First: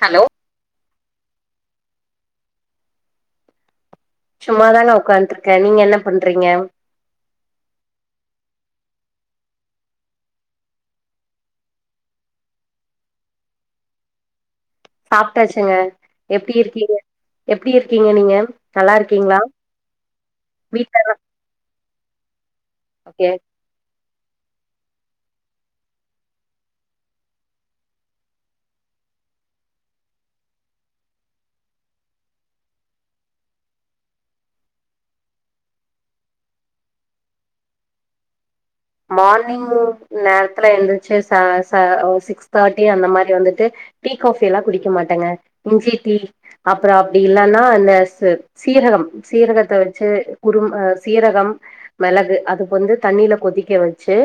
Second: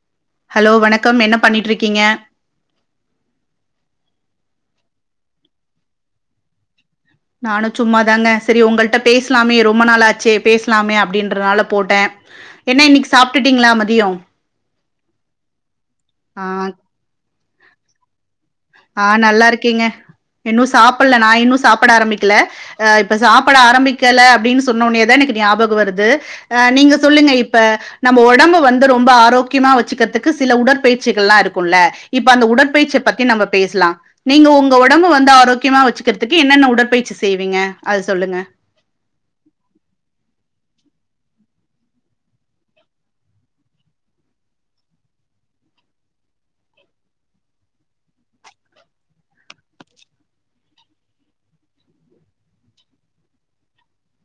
Hello hello வணக்கம் என்ன பண்ணிட்ருக்கிங்க சும்மாதாங்க உக்காந்துருக்கே நீங்க என்ன பண்றீங்க நானு சும்மாதாங்க சரி உங்கள்ட்ட பேசலாமே ரொம்ப நாளாச்சே பேசலாமே அப்டின்றனால போட்ட என்ன இன்னக்கி சாப்ட்டுட்டீங்ளா மதியோ சாப்ட்டாச்சுங்க ஆ எப்டி இருக்கீங்க எப்டி இருக்கீங்க நீங்க நல்லா ஆ இருக்கீங்களா நல்லா இருக்கேங்க இன்னு வீட்ல சாப்பில்ல நா இன்னு சாப்பட ஆரபிக்கல இப்போ ஓகே சாப்பட ஆரபிக்கல அப்டின்னு சொன்ன ஒடனே தா எனக்கு ஞாபகோ வருது அ நீங்க சொல்லுங்க இப்ப நம்ம ஒடம்பு வந்து ரொம்ப ஆரோக்கியமா வச்சுக்கிறதுக்கு சில உடற்பயிற்சிகள்ல்லா இருக்குல்ல இப்ப அந்த உடற்பயிற்சிய பத்தி நம்ம பேசலா நீங்க உங்க ஒடம்ப வந்து ஆரோக்கியமா வச்சுக்கிறதுக்கு என்னென்ன உடற்பயிற்சி செய்வீங்க அத சொல்லுங்க மார்னிங் நேரத்துல எந்துருச்சு ச ச ஒ சிக்ஸ் தேர்ட்டி அந்த மாரி வந்துட்டு டீ காஃபில்லா குடிக்க மாட்டேங்க இஞ்சி டீ அப்றோ அப்டி இல்லனா நேசர் சீரகம் சீரகத்த வச்சு குறு அ சீரகம் மிளகு அதுக்கு வந்து தண்ணியில கொதிக் க வச்சு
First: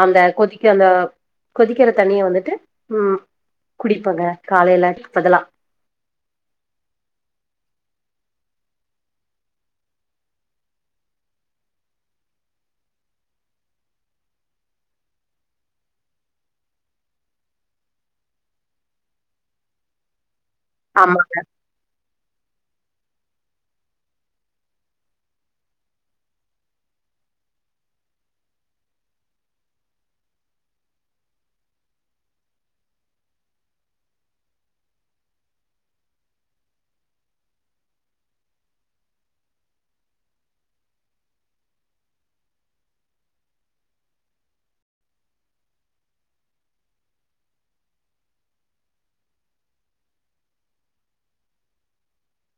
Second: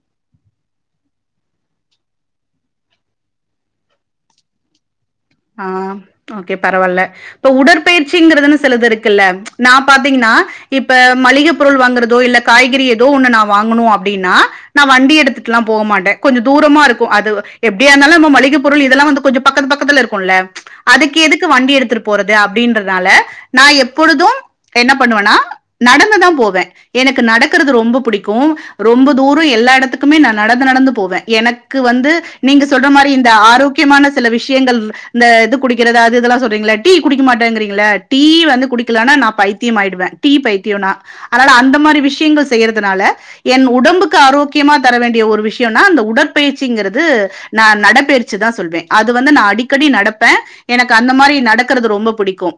அந்த கொதிக்க அந்த கொதிக்கிற தண்ணிய வந்துட்டு ம் குடிப்பங்க காலையில டீக்கு பதிலா ஆ ஓகே பரவால்ல ப்ப உடற்பயிற்சிங்கறிதுன்னு சிலது இருக்குல்ல நா பாத்தீங்ன்னா இப்ப மளிக பொருள் வாங்குறதோ இல்ல காய்கறி ஏதோ ஒண்ணு நா வாங்கனு அப்டின்னா நா வண்டி எடுத்துட்லா போக மாட்டே கொஞ்சோ தூரமா இருக்கு அது எப்டியா இருந்தாலு நம்ம மளிக பொருள் இதெல்லா வந்து கொஞ்சோ பக்கத் பக்கத்துல இருக் குல்ல அதுக்கு ஆமாங்க. எதுக்கு வண்டி எடுத்துட்டு போறது அப்டின்றதுனால நா எப்பொழுது என்ன பண்ணுவன்னா நடந்துதா போவே எனக்கு நடக்றது ரொம்ப புடிக்கு ரொம்ப தூரோ எல்லா எடத்துக்குமே நா நடந்து நடந்து போவே எனக்கு வந்து நீங்க சொல்ற மாரி இந்த ஆரோக் கியமான சில விஷ்யங்கள் இந்த இது குடிக்கிறது அது இதெல்லா சொல்றீங்ள டீ குடிக்க மாட்டேங்றீங்ள டீ வந்து குடிக்கலானா நா பைத்தியமாயிடுவ டீ பைத்தியோ நா அதனால அந்த மாரி விஷ்யங்கள் செய்யறதுனால என் உடம்புக்கு ஆரோக்கியமா தர வேண்டிய ஒரு விஷ்யொன்னா அந்த உடற்பயிற்சிங்கிறது நா நடபெயற்சி தா சொல்வே அது வந்து நா அடிக் கடி நடப்பே எனக்கு அந்த மாரி நடக்குறது ரொம்ப புடிக்கு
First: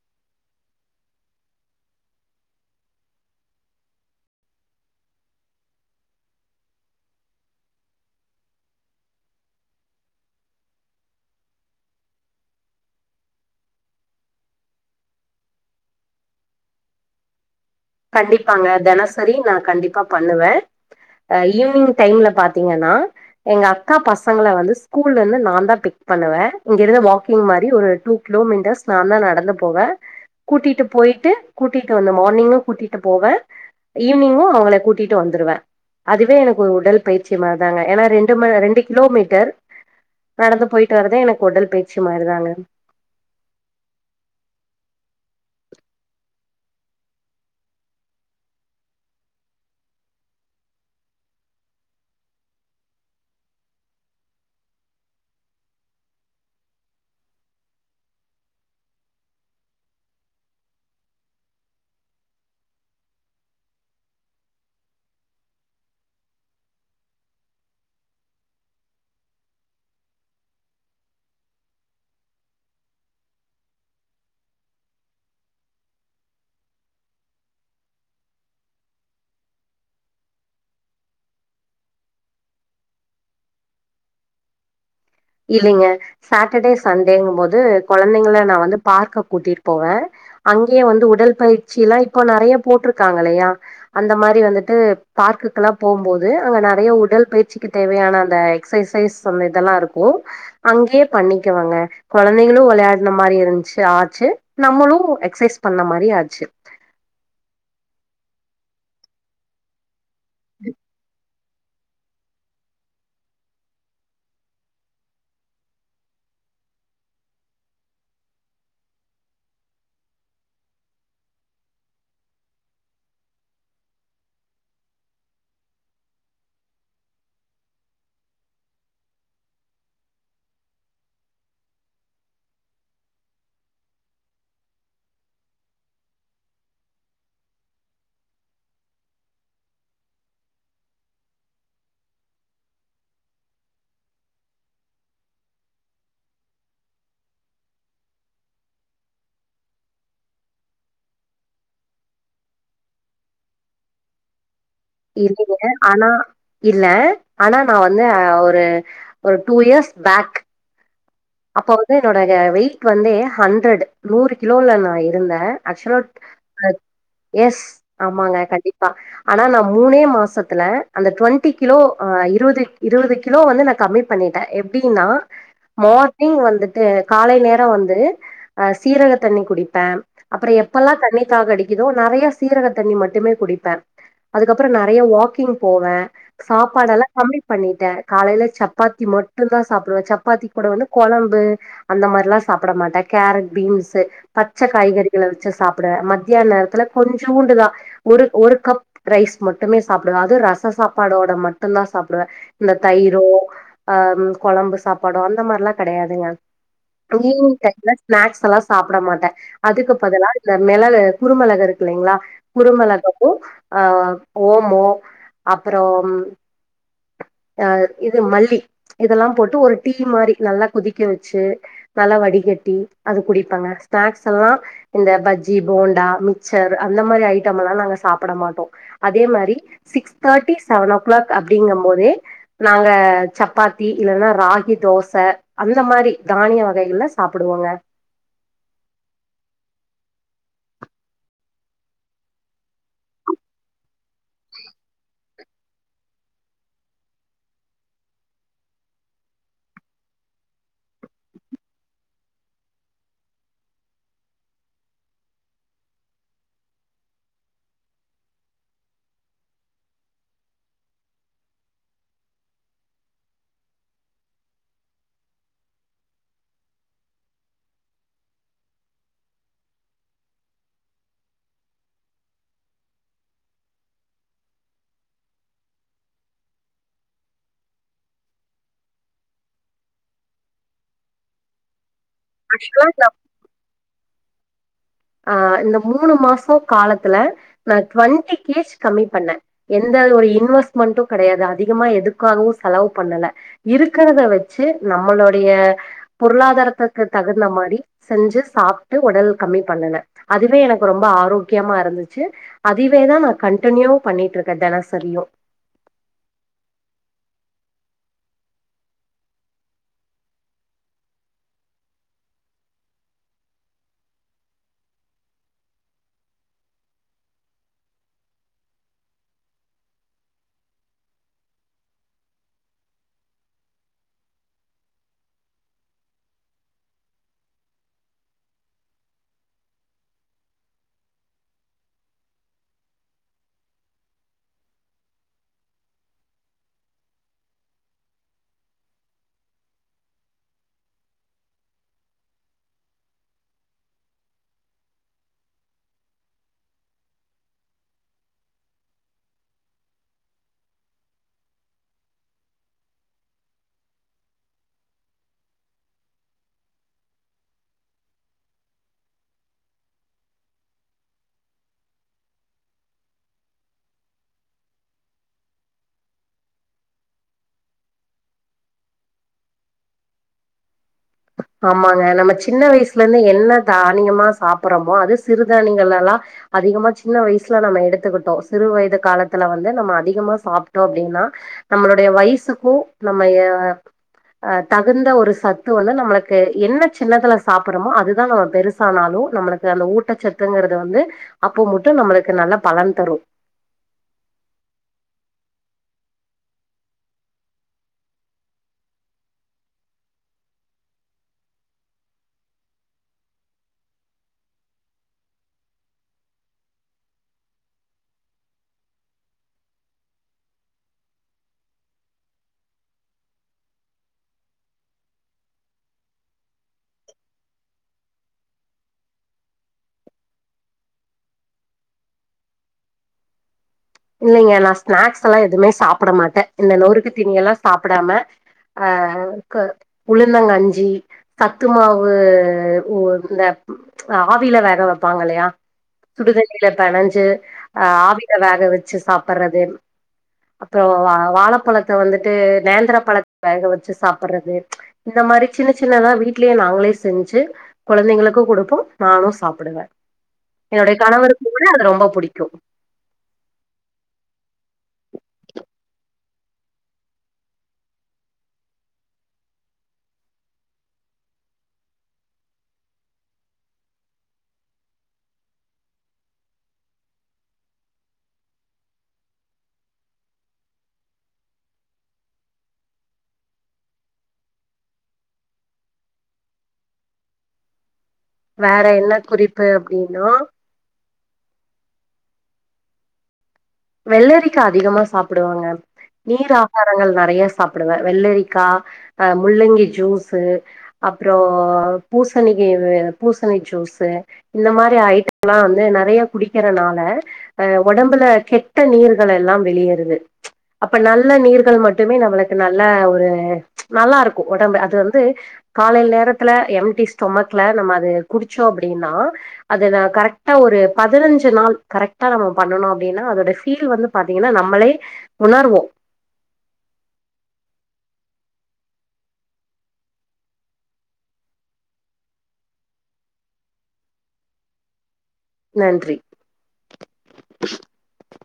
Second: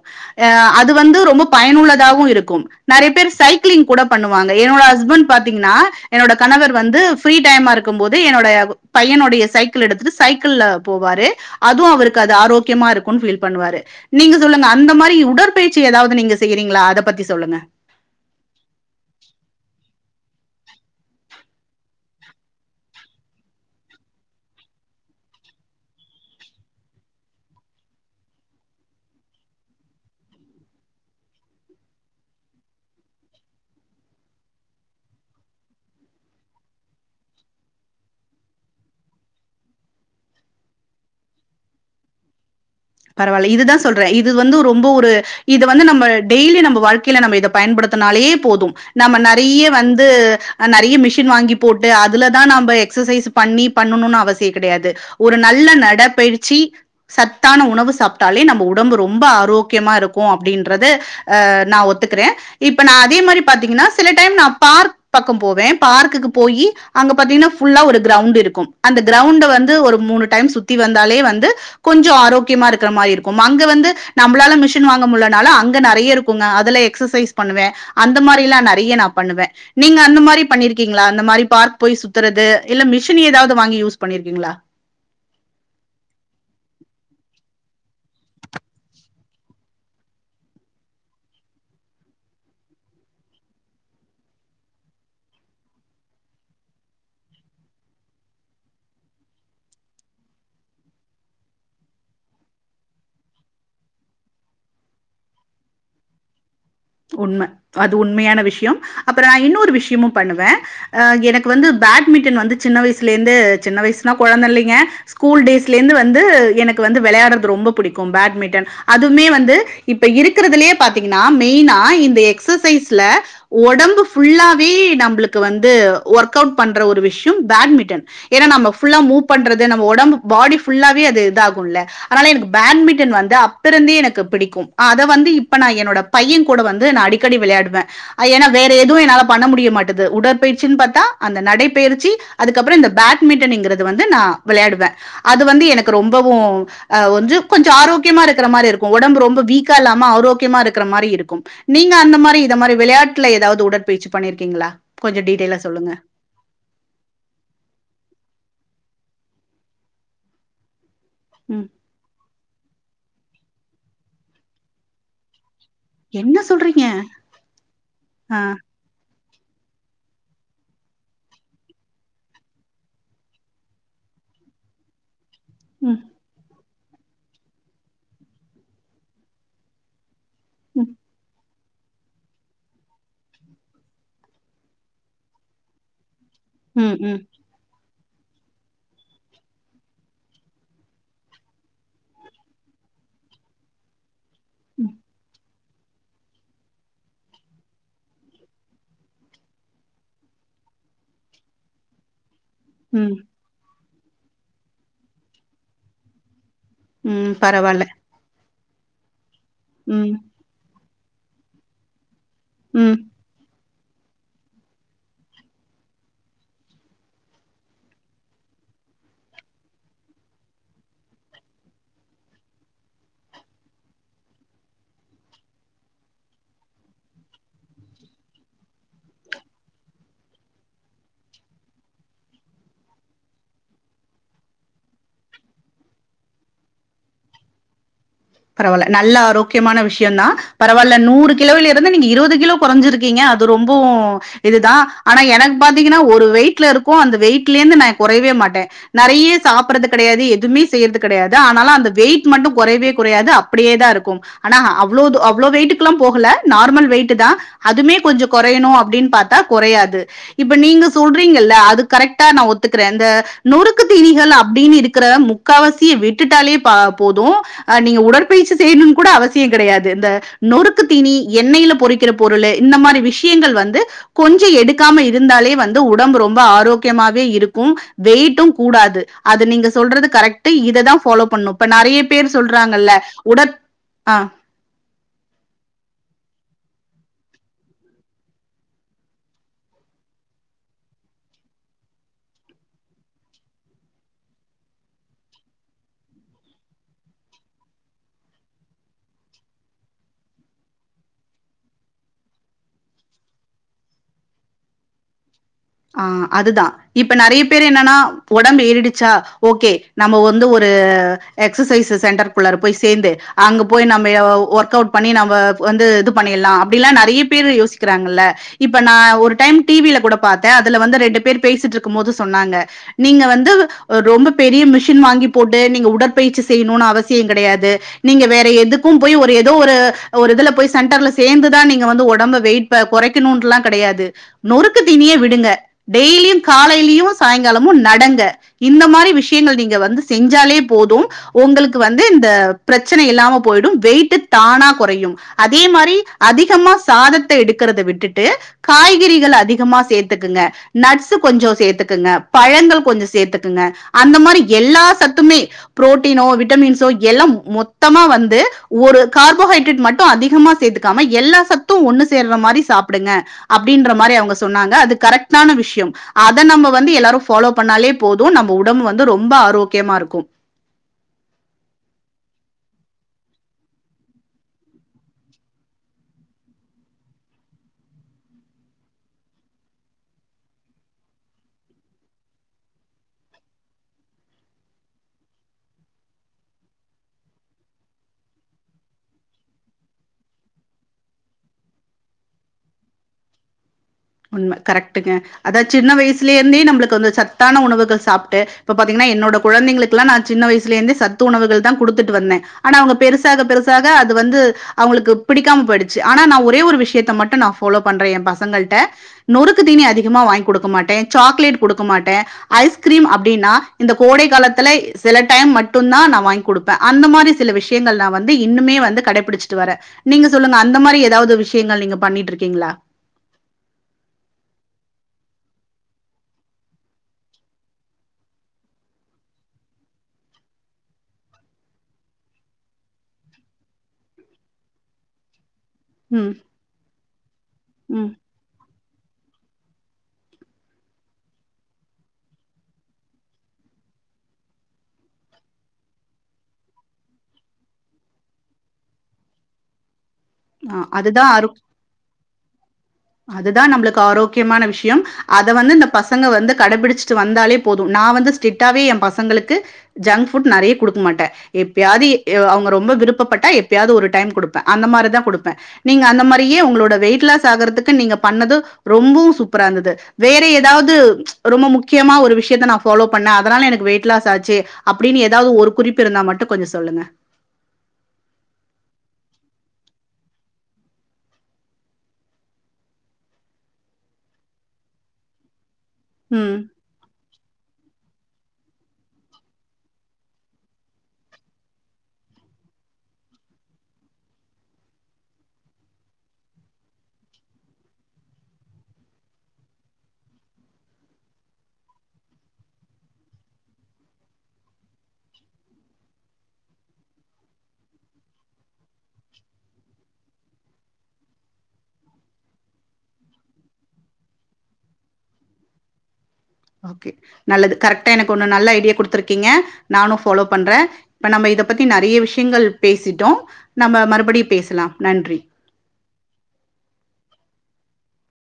அ அது வந்து ரொம்ப பயனுள்ளதாவு இருக்கு நறைய பேரு சைக்ளிங் கூட பண்ணுவாங்க என்னோட ஹஸ்பண்ட் பாத்தீங்ன்னா என்னோட கணவர் வந்து ஃப்ரீ டைமா இருக்குபோது என்னோட பையனுடைய சைக்கிள் எடுத்துட்டு சைக்கிள்ல போவாரு அதுவு அவருக் கு அது ஆரோக்யமா இருக்குன் ஃபீல் பண்ணுவாரு நீங்க சொல்லுங்க அந்த மாரி உடற்பயிற்சி ஏதாவது நீங்க செய்றீங்களா அத பத்தி சொல்லுங்க கண்டிப்பாங்க தெனசரி நா கண்டிப்பா பண்ணுவே அ ஈவினிங் டைம்ல பாத்தீங்கன்னா எங்க அக்கா பசங்கள வந்து ஸ்கூல்ல இருந்து நா தா பிக் பண்ணுவே இங்க இருந்து வாக்கிங் மாரி ஒரு டூ கிலோ மீட்டர்ஸ் நா தா நடந்து போவே கூட்டிட்டு போயிட்டு கூட்டிட்டு வந்த மார்னிங்கு கூட்டிட்டு போவே ஈவினிங்கு அவங்கள கூட்டிட்டு வந்துருவே அதுவே எனக்கு ஒரு உடல் பயிற்சி மாரிதாங்க ஏனா ரெண்டு ம ரெண்டு கிலோ மீட்டர் நடந்து போயிட்டு வரதே எனக்கு உடல் பயிர்ச்சி மாரிதாங்க பரவால்ல இதுதா சொல்றே இது வந்து ரொம்போ ஒரு இது வந்து நம்ம டெய்லி நம்ப வாழ்க்கைல நம்ம இத பயன்படுத்துனாலே போதும் நம்ம நறைய வந்து நறைய மிஷின் வாங்கி போட்டு அதுலதா நாம்ப எக்ஸசைஸ்சு பண்ணி பண்ணுனுனு அவசிய கிடையாது ஒரு நல்ல நட பயிற்சி சத்தான ஒ உணவு சாப்ட்டாலே நம்ப உடம்பு ரொம்ப ஆரோக்கியமா இருக்கு அப்டின்றது அ நா ஒத்துக்றே இப்ப நா அதே மாரி பாத்தீங்ன்னா சில டைம் நா பார்க் பக்கம் போவேன் பார்க்குக்கு போயி அங்க பாத்தீங்ன்னா ஃபுல்லா ஒரு க்ரௌண்ட் இருக்கு அந்த க்ரௌண்ட வந்து ஒரு மூணு டைம் சுத்தி வந்தாலே வந்து கொஞ்சோ ஆரோக் கியமா இருக்கற மாரி இருக்கு அங்க வந்து நம்ப்ளால மிஷின் வாங்க முடிலனால அங்க நறைய இருக்குங்க அதுல எக்ஸசைஸ் பண்ணுவே அந்த மாரிலா நறைய நா பண்ணுவே நீங்க அந்த மாரி பண்ணிர்க்கீங்ளா அந்த மாரி பார்க் போய் சுத்துறது இல்ல மிஷின் ஏதாவது வாங்கி யூஸ் பண்ணிருக்கீங்ளா இல்லைங்க சாட்டர்டே சண்டேங்கு போது கொளந்தைங்கல நா வந்து பார்க்க கூட்டிட்டு போவே அங்கேயே வந்து உடல் பயிற்சிலா இப்ப நறைய போட்ருக்காங்கலயா அந்த மாரி வந்துட்டு பார்க்குக்கெலா போம்போது அங்க நறைய உடல் பயிற்சிக்கு தேவையான அந்த எக்சசைஸ் சொல்லி இதெல்லா இருக்கு அங்யே பண்ணிக்குவாங்க கொழந்தைகளு வெளையாட்ன மாரி இருந்ச்சு ஆச்சு நம்மளு எக்சைஸ் பண்ண மாரியு ஆச்சு உண்ம அது உண்மயான விஷ்யோ அப்புற இன்னொரு விஷ்யமு பண்ணுவே அ எனக் கு வந்து பேட்மிட்டன் வந்து சின்ன வயசுலேர்ந்து சின்ன வய்ஸ்னா கொழந்த இல்லைங்க ஸ்கூல் டேஸ்ல இருந்து வந்து எனக்கு வந்து வெளையாடுறது ரொம்ப புடிக்கு பேட்மிண்டன் அதுமே வந்து இப்ப இருக்கறதுலயே பாத்தீங்கன்னா மெயினா இந்த எக்ஸசைஸ்ல ஒடம்பு ஃபுல்லாவே நம்ப்ளுக்கு வந்து ஒர்க் அவுட் பண்ற ஒரு விஷ்யம் பேட்மிண்டன் ஏனா நம்ம ஃபுல்லா மூவ் பண்றது நம்ம ஓடம்பு பாடி ஃபுல்லாவே அது இது ஆகுல்ல அதனால எனக்கு பேட்மிட்டன் வந்து அப்பருந்து எனக்கு பிடிக்கும் ஆ அத வந்து இப்ப நா என்னோட பையன் கூட வந்து நா அடிக்கடி விளையாடுவன் ஏனா வேற எதுவும் என்னால பண்ண முடிய மாட்டது உடற்பயிற்சின் பாத்தா அந்த நடைப்பயிற்சி அதுக்கப்புறம் இந்த பேட்மிண்டன்ங்கிறது வந்து நா விளையாடுவே அது வந்து எனக்கு ரொம்பவும் ஆ வந்து கொஞ்சம் ஆரோக்கியமா இருக்கற மாரி இருக்கும் ஒடம்பு ரொம்ப வீக்கா இல்லாம ஆரோக்கியமா இருக் கிற மாரி இருக்கும் நீங்க அந்த மாரி இத மாரி விளையாட்டுல எதாவது உடற்பயிற்சி பண்ணிருக்கீங்களா கொஞ்சம் டீட்டெயிலா இல்லங்க சொல்லுங்க ஆனா இல்ல ஆனா நா வந்து ஒரு ஒரு டூ இயர்ஸ் பேக் ம் அப்போ வந்து என்னோட வெயிட் வந்தே ஹண்டரட் நூறு கிலோல நா இருந்தன் ஆக்சுவலா என்ன சொல்றீங்க எஸ் ஆமாங்க ஆ, கண்டிப் பா ஆனா நா மூனே மாசத்துல அந்த டுவண்ட்டி கிலோ ஆ இருவது இருவது கிலோ வந்து நா கம்மி பண்ணிட்டே எப்டின்னா ம் மார்னிங் வந்துட்டு காலை நேரம் வந்து அ சீரக தண்ணி குடிப்பன் அப்புறம் ம் எப்பல்லா தண்ணி தாகடிக் கிதோ நறையா சீரக தண்ணி மட்டுமே குடிப்ப அதுக்கப்புறம் நறையா வாக்கிங் போவ சாப்பாடு ம் எல்லா ம் கம்மி பண்ணிட்டே காலையில சப்பாத்தி மட்டுந்தான் சாப்டுவன் சப்பாத்தி கூட வந்து கொழம்பு அந்த மாரிலா சாப்ட மாட்டன் கேரட் பீன்ஸ்ஸு பச்ச காய்கறிகள வச்சி சாப் பிட மத்தியான நேரத்துல கொஞ்சோண்டுதா ஒரு ஒரு கப் ரைஸ் மட்டுமே சாப்புடுவே அது ரச சாப்பாடோட மட்டுந்தான் சாப்புடுவன் இந்த ம் தயிரோ ஆ கொழம்பு சாப்பாடோ அந்த மாரிலா கெடையாதுங்க ம் ஈவினிங் பரவாயில்ல டைம்ல ஸ்நாக்ஸ் எல்லா சாப்ட மாட்ட அதுக்கு ம் பதிலா இந்த மெளகு குருமெளகு இருக்கு இல்லலைங்களா குருமெள ம். கு ஆ ஓமோ அப்பறம் ஆ இது மல்லி இதெல்லாம் ஒரு டீ மாரி நல்லா கொதிக்க வச்சி நல்லா வடிகட்டி அது குடிப்பங்க ஸ்நாக்ஸ் எல்லா இந்த பஜ்ஜி போண்டா மிச்சர் அந்த மாரி ஐட்டம்லா நாங்க சாப்ட மாட்டோம் அதே மாரி six thirty seven o'clock அப்டிங்க மோதே நாங்க சப்பாத்தி இல்லனா ராகி தோச அந்த மாரி தானிய வகைகள்ல சாப்புடுவோங்க பரவால்ல நல்ல ஆரோக்கியமான விஷியந்தா பரவால்ல நூறு கிலோவில இருந்து நீங்க இருவது கிலோ கொறஞ்சிருக்கீங்க அது ரொம்பவு இதுதா ஆனா எனக்கு பாத்தீங்கன்னா ஒரு வெயிட்ல இருக்கும் அந்த வெயிட்லிந்து நா கொறயவே மாட்ட நறையா சாப்பறது கெடையாது எதுமே செய்யறது கெடையாது ஆனாலு அந்த வெயிட்டு மட்டும் கொறைவே குறையாது அப்டியே தா இருக்கும் ஆனா அவ்ளோது அவ்ளோ வெயிட்டுக்குல்லா போகல நார்மல் வெயிட்டு தா அதுமே கொஞ்சம் கொறையணும் அப்டின் பாத்தா கொறையாது இப்ப நீங்க சொல்றீங்கல்ல அது கரெக்ட்டா நா ஒத்துக்கிறன் இந்த நொறுக்கு தீணிகள் அப்டின்னு இருக்கறதா முக் காவாசிய விட்டுட்டாலே பா போதும் ஆ நீங்க உடற்பயிற்சி செய்னுன்னு கூட அவசியம் கெடயாது இந்த நொறுக்கு தீனி எண்ணையில பொறிக் கிற பொருளு இந்த மாரி விஷியங்கள் வந்து கொஞ்சம் எடுக்காம இருந்தாலே வந்து உடம்பு ரொம்ப ஆரோக்கியமாவே இருக்கும் வெயிட்டும் கூடாது அது நீங்க சொல்றது கரெக்ட்டு இத தா ஃபாலோ பண்ணும் இப்ப நறையா பேர் சொல்றாங்க ஆக்சுவலா இல்ல நா உடற் ஆ அ இந்த மூணு மாசம் காலத்துல நா டுவண்ட்டி கேஜ் கம்மி பண்ண எந்த ஒரு இன்வெஸ்ட்மெண்ட்டும் கெடயாது அதிகமா எதுக்காகவு செலவு பண்ணல இருக்கறத வச்சு நம்மளுடைய பொருளாதாரத்துக்கு தகுந்த மாதிரி செஞ்சு சாப்ட்டு உடல் கம்மி பண்ணுன அதுவே எனக்கு ரொம்ப ஆரோக்கியமா இருந்துச்சு அதுவே தா நா கண்டனியூ பண்ணிட்டு இருக்க தினசரியு ஆ அதுதா இப்ப நெறைய பேர் என்னன்னா ஒடம்பு ஏறிடுச்சா ஓகே நம்ம வந்து ஒரு எக்ஸசைஸ் சென்டருக்குள்ள போய் சேந்து அங்க போய் நம்ம ஒர்க் அவுட் பண்ணி நம்ப வந்து இது பண்ணிடலா அப்டில்லா நெறைய பேர் யோசிக்கிறாங்கள இப்ப நா ஒரு டைம் டிவில கூட பாத்த அதுல வந்து ரெண்டு பேர் பேசிட்டு இருக்கும் போது சொன்னாங்க நீங்க வந்து ரொம்ப பெரிய மிஷின் வாங்கி போட்டு நீங்க உடற்பயிற்சி செய்யணும்னு அவசிய கெடயாது நீங்க வேற எதுக்கும் போய் ஒரு ஏதோ ஒரு ஒரு இதுல போய் சென்டர்ல சேந்துதா நீங்க வந்து உடம்ப வெயிட் இப்ப குறைக்கணும்னு எல்லா கெடையாது நொறுக்கு தீனிய விடுங்க டெய்லியும் காலையிலயு சாயங்காலமும் நடங்க இந்த மாதிரி விஷயங்கள் நீங்க வந்து செஞ்சாலே போதும் உங்களுக்கு வந்து இந்த பிரச்சன இல்லாம போயிடும் வெயிட் தானா கொறையு அதே மாரி அதிகமா சாதத்த எடுக்கிறத விட்டுட்டு காய்கறிகள் அதி கமா சேத்துக்குங்க நட்ஸு கொஞ்ச சேத்துக்குங்க பழங்கள் கொஞ்ச சேத்துக்குங்க அந்த மாரி எல்லா சத்துமே புரோட்டீனோ விட்டமின்ஸோ எல்லா மொத்தமா வந்து ஒரு கார்போஹைட்ரேட் மட்டும் அதிகமாக சேத்து க்காம எல்லா சத்தும் ஒன்னு சேர்ற மாரி சாப்டுங்க அப்டின்ற மாதிரி அவுங்க சொன்னாங்க அது கரெக்டான விஷயம் அத நம்ம வந்து எல்லாரும் ஃபாலோ பண்ணாலே போதும் நம்ம உடம்பு வந்து ரொம்ப ஆரோக்கியமா இருக்கும் ஆமாங்க நம்ம சின்ன வயசுல இருந்து என்ன தானியமா சாப்புறோமோ அது சிறுதானியங்கள் எல்லா அதிகமா சின்ன வயசுல நம்ம எடுத்துக்கிட்டோ சிறு வயது காலத்துல வந்து நம்ம அதிகமா சாப்ட்டோ அப்டின்னா நம்மளுடைய வயசுக்கும் நம்ம அ தகுந்த ஒரு சத்து வந்து நம்ம என்ன சின்னதுல சாப்புறமோ அதுதா நம்ம பெருசானாலு நம்மளுக்கு அந்த ஊட்டச்சத்துங்கறது வந்து அப்போ மட்டும் நம்மளுக்கு நல்லா பலன் தரு உண்ம கரெக்டுங்க அத சின்ன வயசுல இருந்தே நம்ளுக்கு வந்து சத்தான உணவுகள் சாப்ட்டு இப்ப பாத்தீங்கன்னா என்னோட குழந்தைங்களுக்கு இப்பல்லா நா சின்ன வயசுல இருந்தே சத்து உணவுகள் தா கொடுத்துட்டு வந்த ஆனா அவங்க பெருசாக பெருசாக அது வந்து அவங்களுக்கு பிடிக்காம போயிடுச்சு அவுங்களுக்கு பிடிக்காம போயிடுச்சி ஆனா நா ஒரே ஒரு விஷயத்த மட்டும் நா ஃபாலோ பண்ற எய பசங்கள்ட நொறுக்கு தீனி அதிகமா வாங்கிக் கொடுக்க மாட்ட சாக்லேட் கொடுக்க மாட்ட ஐஸ்கிரீம் அப்டின்னா இந்த கோடை காலத்துல சில டைம் மட்டும் தா நா வாங்கி் குடுப் அந்த மாரி சில விஷயங்கள் நா வந்து இன்னுமே வந்து கடைபிடிச்சிட்டு வர நீங்க சொல்லுங்க அந்த மாரி ஏதாது விஷயங்கள் நீங்க பண்ணிட்டு இருக்கீங்களா இல்லிங்க நா ஸ்நாக்ஸ்லா எதுமே சாப்ட மாட்ட இந்த நொறுக்கு தீனியெல்லா சாப்டாம அ க உளுந்தங்கஞ்சி சத்துமாவு உ இந்த ஆவில வேக வைப்பாங்க இல்லயா ம், சுடுதண்ணில பெனைஞ்சு அ ம். ஆவில வேக வச்சு சாப்டறது அப்பறொ வா வாழப்பழத்த வந்துட்டு நேந்திரப்பழத்த வேக வச்சு சாப்டறது இந்த மாரி சின்ன சின்னதா வீட்லே நாங்களே செஞ்சி கொழந்தைங்களுக்கு குடுப்ப நானூ சாப்டுவ ஆ என்னுடைய அதுதா கணவருக்கு அரு கூட அது ரொம்ப புடிக்கு அதுதா நம்ளுக்கு ஆரோக்கியமான விஷயம் அத வந்து இந்த பசங்க வந்து கடைபிடிச்சிட்டு வந்தாலே போது நா வந்து ஸ்டிட்டாவே எய பசங்களுக்கு ஜங்க் ஃபுட் நறைய குடுக்க மாட்டே எப்பயாது அவுங்க ரொம்ப விருப்பப்பட்டா எப்பயாது ஒரு டைம் குடுப்ப அந்த மாரிதா குடுப்பே நீங்க அந்த மாரியே உங்களோட வெயிட் லாஸ் ஆகறதுக் கு நீங்க பண்ணது ரொம்பவு சூப்பரா இருந்தது வேற ஏதாவது ரொம்ப முக்கியமா ஒரு விஷயத்த நா ஃபாலோ பண்ணே அதனால எனக்கு வெயிட் லாஸ் ஆச்சு அப்டின்னு ஏதாது ஒரு குறிப் பு இருந்தா மட்டு கொஞ்ச சொல்லுங்க வேற என்ன குறிப்பு அப்டின்னா வெள்ளேரிக்கா அதிகமா சாப்டுவங்க ம் நீர் ஆக ரங்கள் நெறைய சாப்டுவே வெள்ளரிக்கா அ முள்ளங்கி ஜூஸு அப்றோ பூசணிக் இது பூசணி ஜூஸு இந்த மாரி ஐட்டம்லா வந்து நெறைய குடிக்கிறனால அ ஒடம்புல கெட் டட நீர்கள் எல்லாம் வெளியேறுது அப்ப நல்ல நீர்கள் மட்டுமே நம்மளுக்கு நல்ல ஒரு நல்லாருக்கு ஒடம்பு அது வந்து காலைல் நேரத்துல எம்டி ஸ்டொமக்ல நம்ம அது குடிச்சோ அப்டின்னா அது நா கரெக்டா ஒரு பதினஞ்சு நாள் கரெக்டா நம்ம பண்ணனு அப்டின்னா அதோட ஃபீல் வந்து பாத்தீங்கனா நம்மளே உணருவோ ஓகே நல்லது கரெக்டா எனக்கு ஒன்னு நல்ல ஐடியா குடுத்துருக்கீங்க நானு ஃபாலோ பண்றே இப்ப நம்ம இத பத்தி நறைய விஷயங்கள் பேசிட்டோ நம்ம மறுபடியு பேசலா நன்றி நன்றி